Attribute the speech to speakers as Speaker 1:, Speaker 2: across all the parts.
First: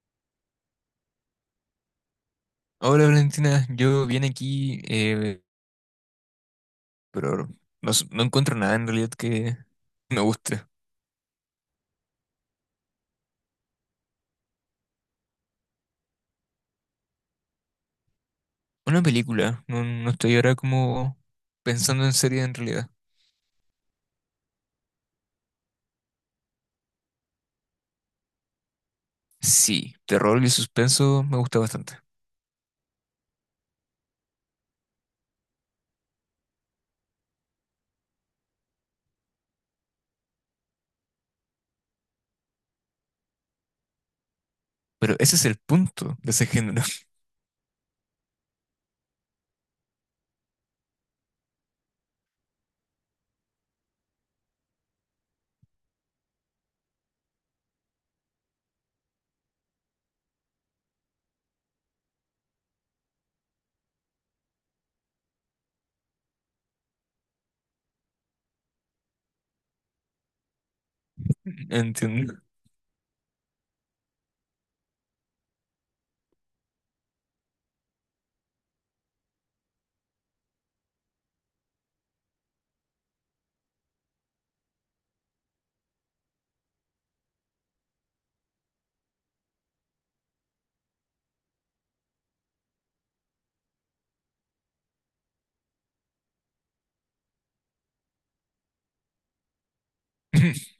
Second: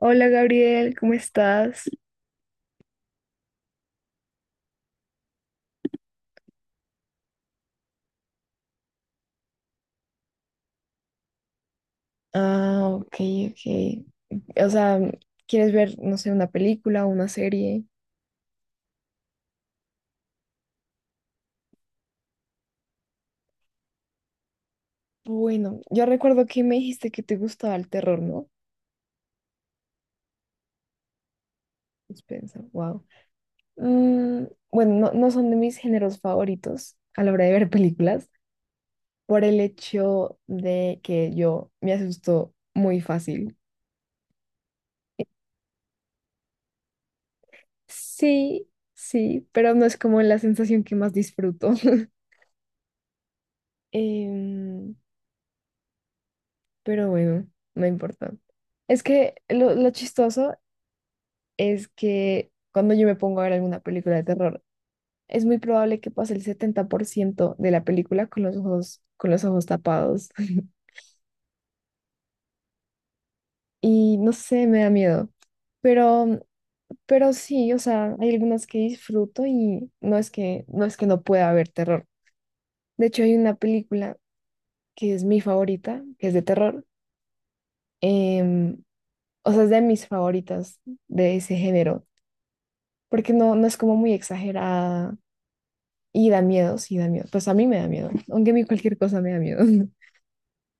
Speaker 1: Hola Gabriel, ¿cómo estás?
Speaker 2: Hola Valentina, yo vine aquí, pero no, no encuentro nada en realidad que me guste.
Speaker 1: Ah, ok, ok. O sea, ¿quieres ver, no sé, una película o una serie?
Speaker 2: Una película, no, no estoy ahora como pensando en serie en realidad.
Speaker 1: Bueno, yo recuerdo que me dijiste que te gustaba el terror, ¿no?
Speaker 2: Sí, terror y suspenso me gusta bastante,
Speaker 1: Suspensa, wow. Mm, bueno, no, no son de mis géneros favoritos a la hora de ver películas, por el hecho de que yo me asusto muy fácil.
Speaker 2: pero ese es el punto de ese género.
Speaker 1: Sí, sí, pero no es como la sensación que más disfruto. Em, pero bueno, no importa. Es que lo chistoso es que cuando yo me pongo a ver alguna película de terror, es muy probable que pase el 70% de la película con los ojos tapados.
Speaker 2: Entiendo.
Speaker 1: Y no sé, me da miedo. Pero, pero sí, o sea, hay algunas que disfruto y no es que no pueda haber terror. De hecho, hay una película que es mi favorita, que es de terror. em, o sea, es de mis favoritas de ese género porque no, no es como muy exagerada y da miedo, sí da miedo. Pues a mí me da miedo, aunque a mí cualquier cosa me da miedo.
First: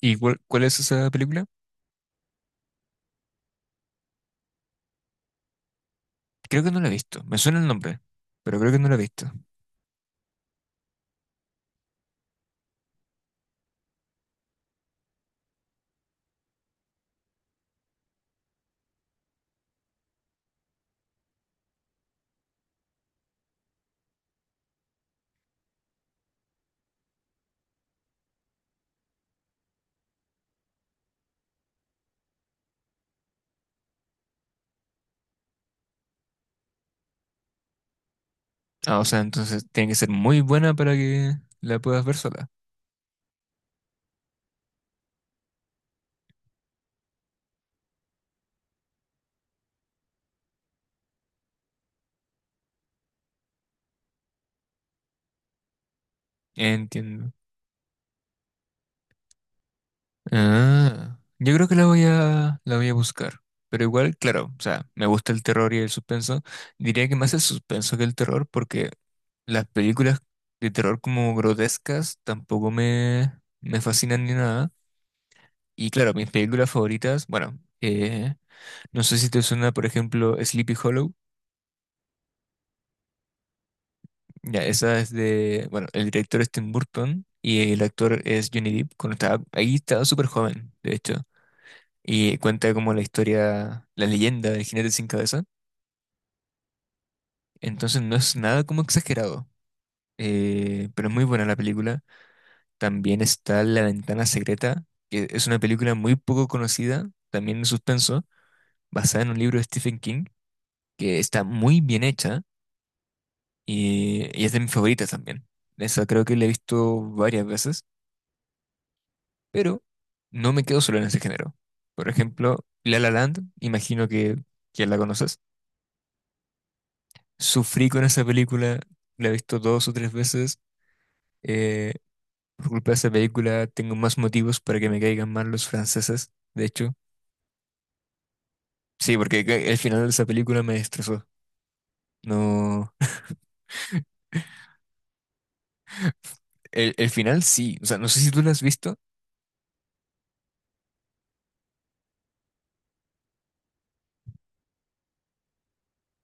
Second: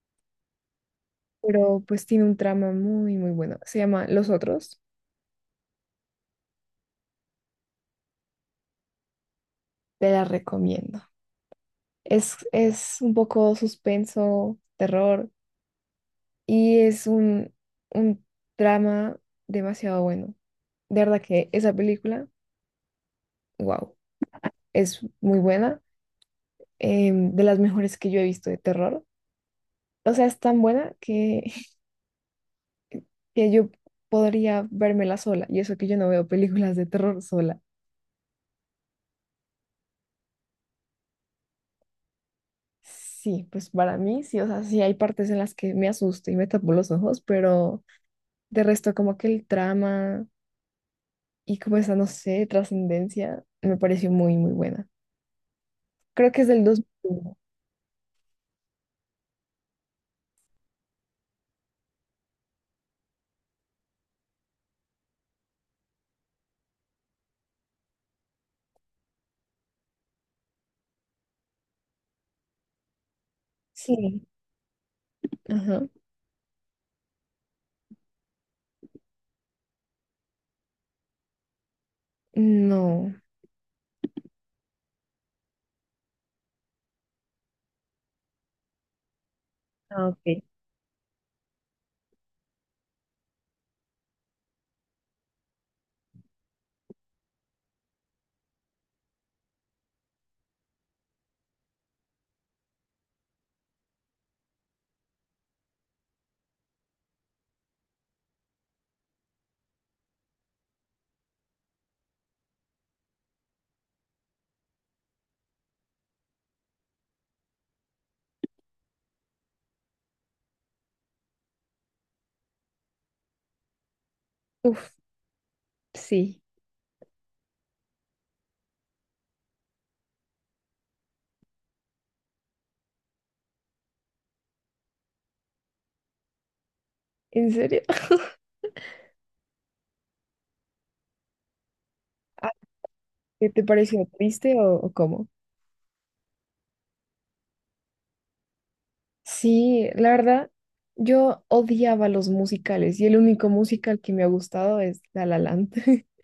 Speaker 2: ¿Y cuál es esa película?
Speaker 1: Pero pues tiene un trama muy, muy bueno. Se llama Los Otros,
Speaker 2: Creo que no la he visto, me suena el nombre, pero creo que no la he visto.
Speaker 1: te la recomiendo. Es un poco suspenso, terror y es un drama demasiado bueno. De verdad que esa película, wow, es muy buena, de las mejores que yo he visto de terror. O sea, es tan buena que yo podría vérmela sola, y eso que yo no veo películas de terror sola.
Speaker 2: Ah, o sea, entonces tiene que ser muy buena para que la puedas ver sola.
Speaker 1: Sí, pues para mí sí, o sea, sí hay partes en las que me asusto y me tapo los ojos, pero de resto como que el trama y como esa, no sé, trascendencia me pareció muy, muy buena. Creo que es del
Speaker 2: Entiendo.
Speaker 1: 2001.
Speaker 2: Ah, yo creo que la voy a buscar. Pero igual, claro, o sea, me gusta el terror y el suspenso. Diría que más el suspenso que el terror, porque las películas de terror como grotescas tampoco me fascinan
Speaker 1: Sí.
Speaker 2: ni nada.
Speaker 1: Ajá.
Speaker 2: Y claro, mis películas favoritas, bueno, no sé si te suena, por ejemplo, Sleepy Hollow.
Speaker 1: No.
Speaker 2: Ya, esa es de, bueno, el director es Tim Burton y el actor es Johnny Depp. Cuando estaba, ahí estaba
Speaker 1: Ah,
Speaker 2: súper
Speaker 1: ok.
Speaker 2: joven, de hecho. Y cuenta como la historia, la leyenda del jinete sin cabeza. Entonces no es nada como exagerado, pero es muy buena la película. También está La ventana secreta, que es una película muy poco conocida, también de suspenso, basada en un libro de Stephen King, que está muy bien hecha y es de mis favoritas también. Esa creo que la he visto varias veces, pero no me quedo solo en ese género. Por ejemplo, La La Land, imagino que
Speaker 1: Uf,
Speaker 2: la conoces.
Speaker 1: sí.
Speaker 2: Sufrí con esa película, la he visto dos o tres veces. eh, por culpa de esa película tengo más motivos para que me caigan mal los franceses, de hecho.
Speaker 1: ¿En serio?
Speaker 2: Sí, porque el final de esa película me destrozó.
Speaker 1: Ah,
Speaker 2: No,
Speaker 1: ¿qué te pareció triste o cómo?
Speaker 2: el final sí, o sea, no sé si tú la has visto.
Speaker 1: Sí, la verdad, yo odiaba los musicales y el único musical que me ha gustado es La La Land.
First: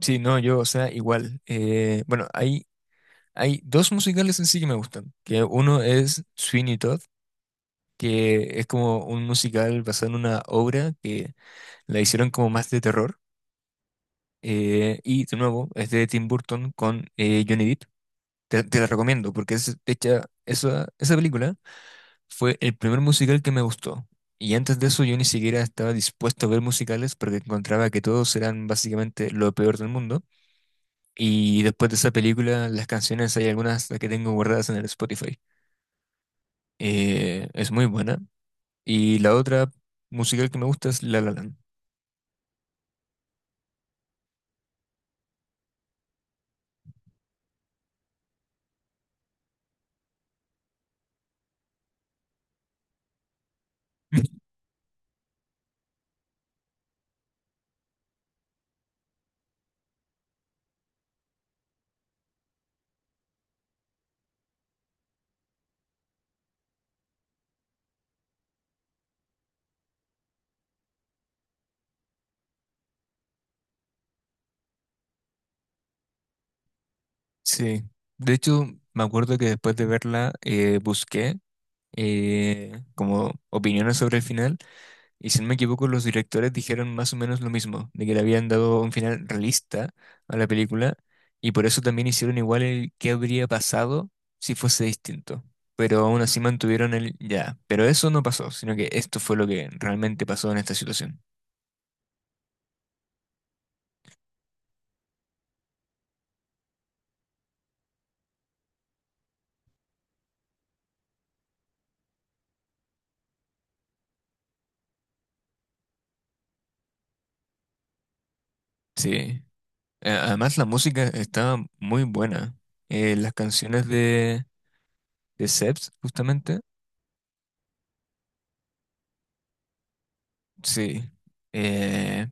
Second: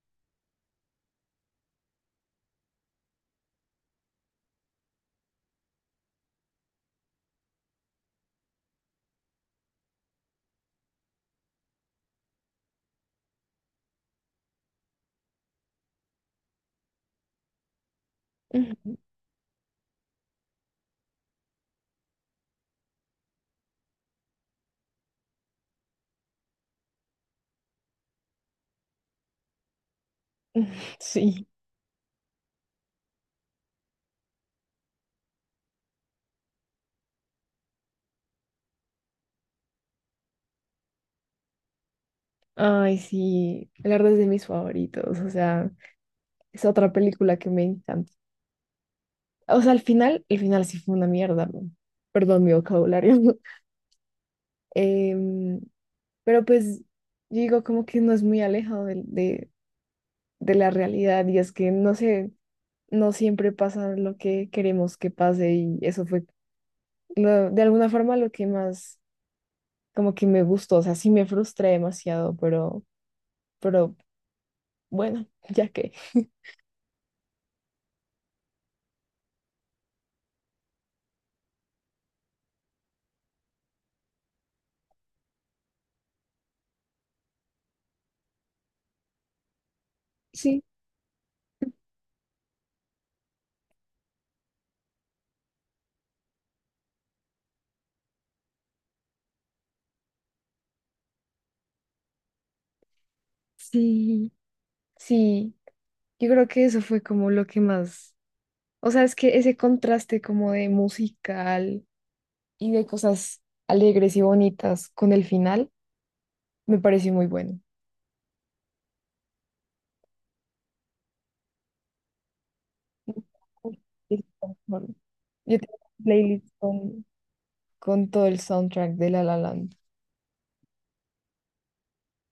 Speaker 2: Sí, no, yo, o sea, igual. Bueno, hay dos musicales en sí que me gustan, que uno es Sweeney Todd, que es como un musical basado en una obra que la hicieron como más de terror. Y de nuevo, es de Tim Burton con Johnny Depp. Te la
Speaker 1: Ujú.
Speaker 2: recomiendo porque es, de hecho, esa película fue el primer musical que me gustó. Y antes de eso yo ni siquiera estaba dispuesto a ver musicales porque encontraba que todos eran básicamente lo peor del mundo.
Speaker 1: Sí,
Speaker 2: Y después de esa película, las canciones, hay algunas que tengo guardadas en el Spotify. Es muy buena. Y la otra musical que me gusta es La La Land.
Speaker 1: ay, sí, la verdad es de mis favoritos, o sea, es otra película que me encanta. O sea, al final, el final sí fue una mierda, ¿no? Perdón mi vocabulario. Em, pero pues yo digo como que no es muy alejado de la realidad y es que no sé, no siempre pasa lo que queremos que pase y eso fue de alguna forma lo que más como que me gustó, o sea, sí me frustré demasiado, pero bueno, ya que
Speaker 2: Sí, de hecho me acuerdo que después de verla busqué como opiniones sobre el final, y si no me equivoco, los directores dijeron más o menos lo mismo, de que le habían dado un final realista a la
Speaker 1: sí.
Speaker 2: película, y por eso también hicieron igual el qué habría pasado si fuese distinto. Pero aún así mantuvieron el ya. Pero eso no pasó, sino que esto fue lo que realmente pasó en esta situación.
Speaker 1: Sí, sí, yo creo que eso fue como lo que más, o sea, es que ese contraste como de musical y de cosas alegres y bonitas con el final me pareció muy bueno.
Speaker 2: Sí. Además, la música estaba muy buena. Las canciones de
Speaker 1: Yo tengo
Speaker 2: Seps,
Speaker 1: una playlist
Speaker 2: justamente,
Speaker 1: con todo el soundtrack de La La Land.
Speaker 2: sí. Eh,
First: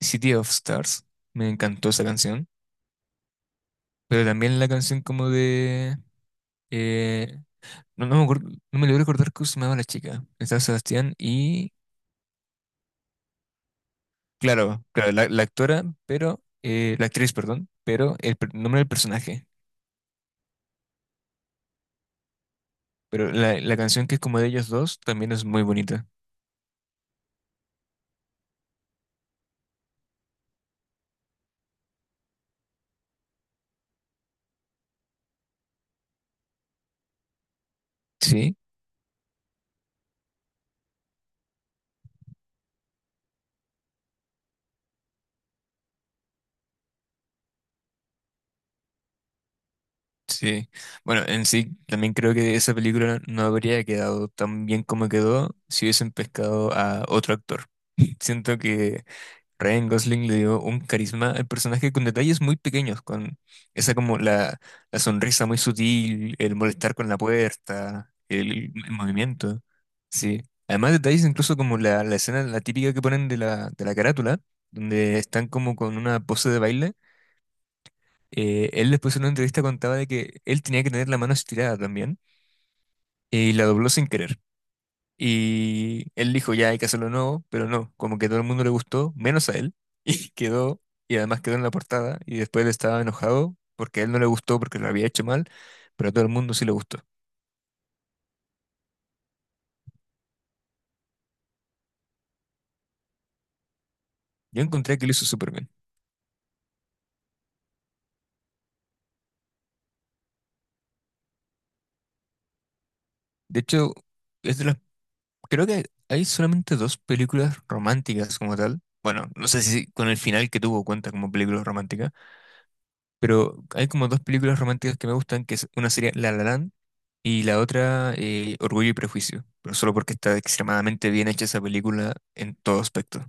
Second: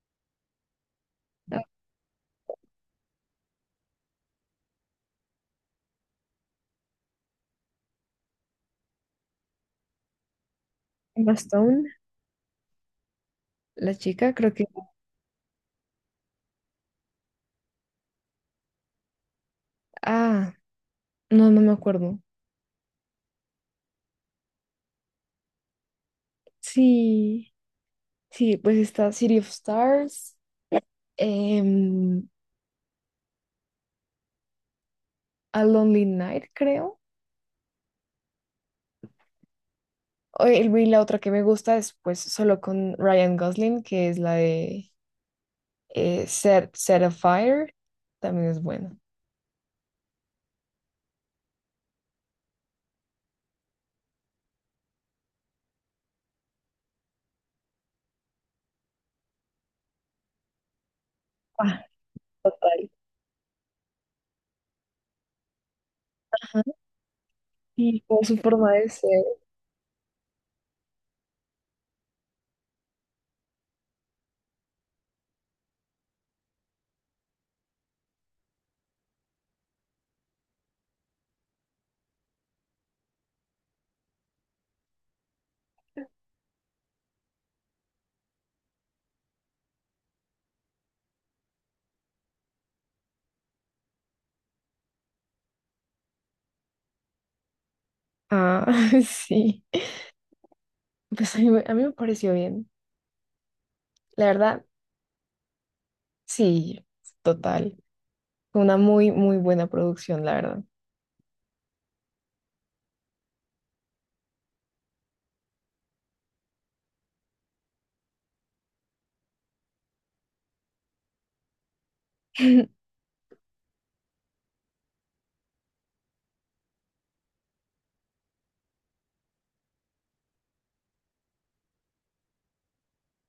Speaker 2: City of Stars, me
Speaker 1: Ah,
Speaker 2: encantó esa canción, pero también la canción como de... eh, no, no me acuerdo, no me logro recordar cómo se llamaba la chica, estaba Sebastián
Speaker 1: Emma
Speaker 2: y...
Speaker 1: Stone, la chica, creo que.
Speaker 2: Claro, claro, la actora, pero... la actriz, perdón, pero el nombre del personaje.
Speaker 1: Ah, no, no me acuerdo.
Speaker 2: Pero la canción que es como de ellos dos también es muy bonita.
Speaker 1: Sí, sí, pues está City of Stars, em, A Lonely Night, creo.
Speaker 2: Sí,
Speaker 1: O y la otra que me gusta es pues solo con Ryan Gosling, que es la de Set of Fire. También es buena.
Speaker 2: sí. Bueno, en sí, también creo que esa película no habría quedado tan bien como quedó si hubiesen pescado a otro actor. Siento que Ryan Gosling le dio un carisma al
Speaker 1: Ah,
Speaker 2: personaje con detalles muy pequeños, con esa como la sonrisa muy sutil, el
Speaker 1: ajá.
Speaker 2: molestar con la
Speaker 1: Y
Speaker 2: puerta,
Speaker 1: como su forma de
Speaker 2: el
Speaker 1: ser.
Speaker 2: movimiento. Sí. Además, detalles incluso como la escena, la típica que ponen de de la carátula, donde están como con una pose de baile. Él después en una entrevista contaba de que él tenía que tener la mano estirada también, y la dobló sin querer. Y él dijo, ya hay que hacerlo nuevo, pero no, como que todo el mundo le gustó, menos a él, y quedó, y además quedó en la portada, y después él estaba enojado porque a él no le gustó porque lo había hecho mal, pero a todo el mundo sí le gustó.
Speaker 1: Ah, sí. Pues a mí, a mí me pareció bien. La
Speaker 2: Yo
Speaker 1: verdad,
Speaker 2: encontré que lo hizo súper bien.
Speaker 1: sí, total. Fue una muy, muy buena producción, la verdad.
Speaker 2: De hecho, es de las, creo que hay solamente dos películas románticas como tal. Bueno, no sé si con el final que tuvo cuenta como película romántica, pero hay como dos películas románticas que me gustan, que es una sería La La Land y la otra Orgullo y Prejuicio, pero solo porque está extremadamente bien hecha esa película en todo aspecto.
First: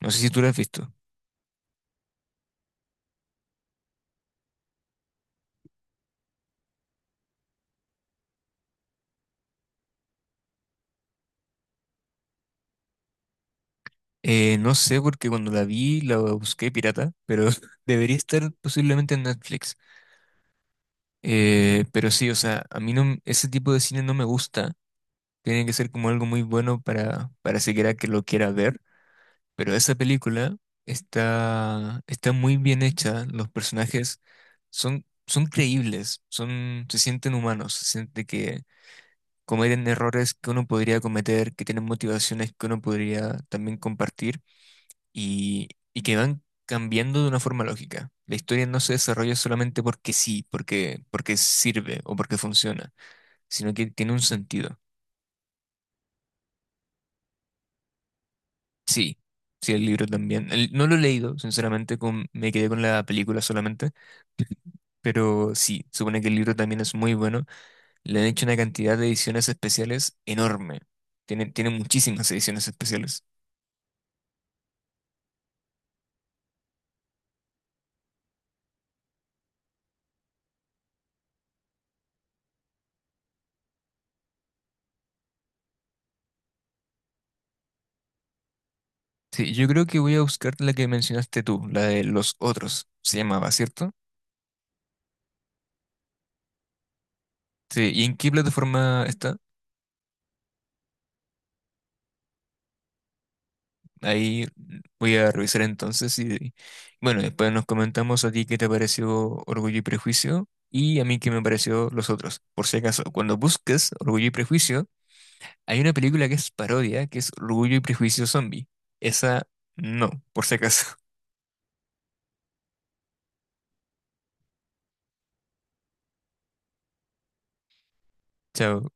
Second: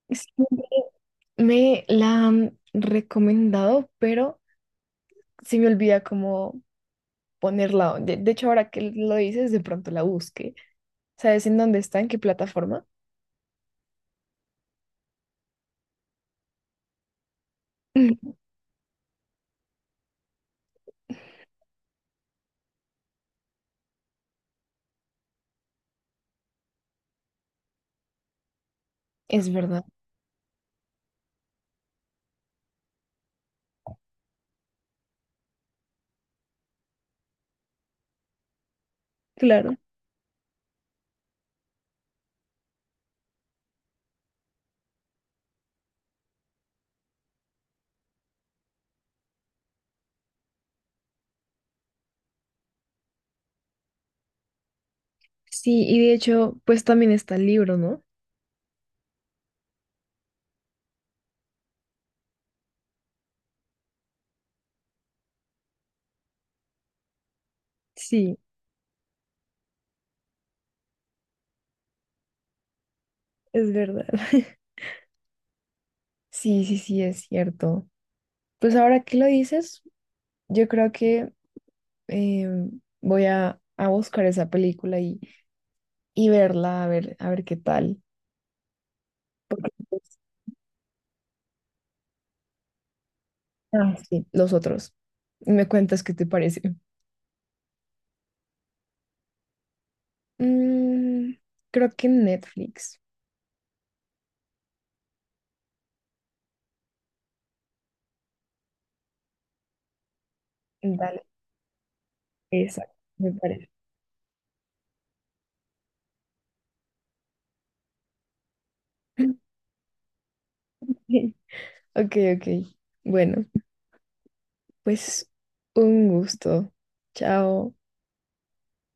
Speaker 2: No sé
Speaker 1: Sí,
Speaker 2: si tú la has visto.
Speaker 1: me la han recomendado, pero se me olvida cómo ponerla. De hecho, ahora que lo dices, de pronto la busque. ¿Sabes en dónde está? ¿En qué plataforma?
Speaker 2: No sé porque cuando la vi la busqué pirata, pero debería estar posiblemente en Netflix. Pero sí, o sea, a mí no, ese tipo de cine no me gusta. Tiene que ser como algo muy bueno para siquiera que lo quiera ver.
Speaker 1: Es
Speaker 2: Pero
Speaker 1: verdad,
Speaker 2: esa película está muy bien hecha. Los personajes son creíbles, son, se sienten humanos, se siente que
Speaker 1: claro.
Speaker 2: cometen errores que uno podría cometer, que tienen motivaciones que uno podría también compartir y, y que van cambiando de una forma lógica. La historia no se desarrolla solamente porque sí, porque sirve o porque funciona, sino que tiene un sentido.
Speaker 1: Sí, y de hecho, pues también está el libro, ¿no?
Speaker 2: Sí, sí, el libro también. No lo he leído, sinceramente, me quedé con la película solamente. Pero sí, supone que el libro también es muy bueno. Le han
Speaker 1: Sí,
Speaker 2: hecho una cantidad de ediciones especiales enorme. Tiene muchísimas ediciones especiales.
Speaker 1: es verdad. Sí, sí, sí, es cierto. Pues ahora que lo dices, yo creo que eh, voy a buscar esa película y verla, a ver qué tal.
Speaker 2: Sí, yo creo que voy a buscar la que mencionaste tú, la de Los Otros, se llamaba, ¿cierto?
Speaker 1: Ah, sí, los otros. Me cuentas qué te parece.
Speaker 2: Sí, ¿y en qué plataforma está?
Speaker 1: Mm, creo que Netflix.
Speaker 2: Ahí voy a revisar entonces y bueno, después nos comentamos a ti qué te pareció Orgullo y Prejuicio y a mí
Speaker 1: Dale,
Speaker 2: qué me pareció los otros. Por si
Speaker 1: exacto,
Speaker 2: acaso,
Speaker 1: me
Speaker 2: cuando
Speaker 1: parece.
Speaker 2: busques Orgullo y Prejuicio, hay una película que es parodia, que es Orgullo y Prejuicio Zombie. Esa no, por si acaso.
Speaker 1: Ok, ok. Bueno, pues un gusto. Chao.
Speaker 2: Chao.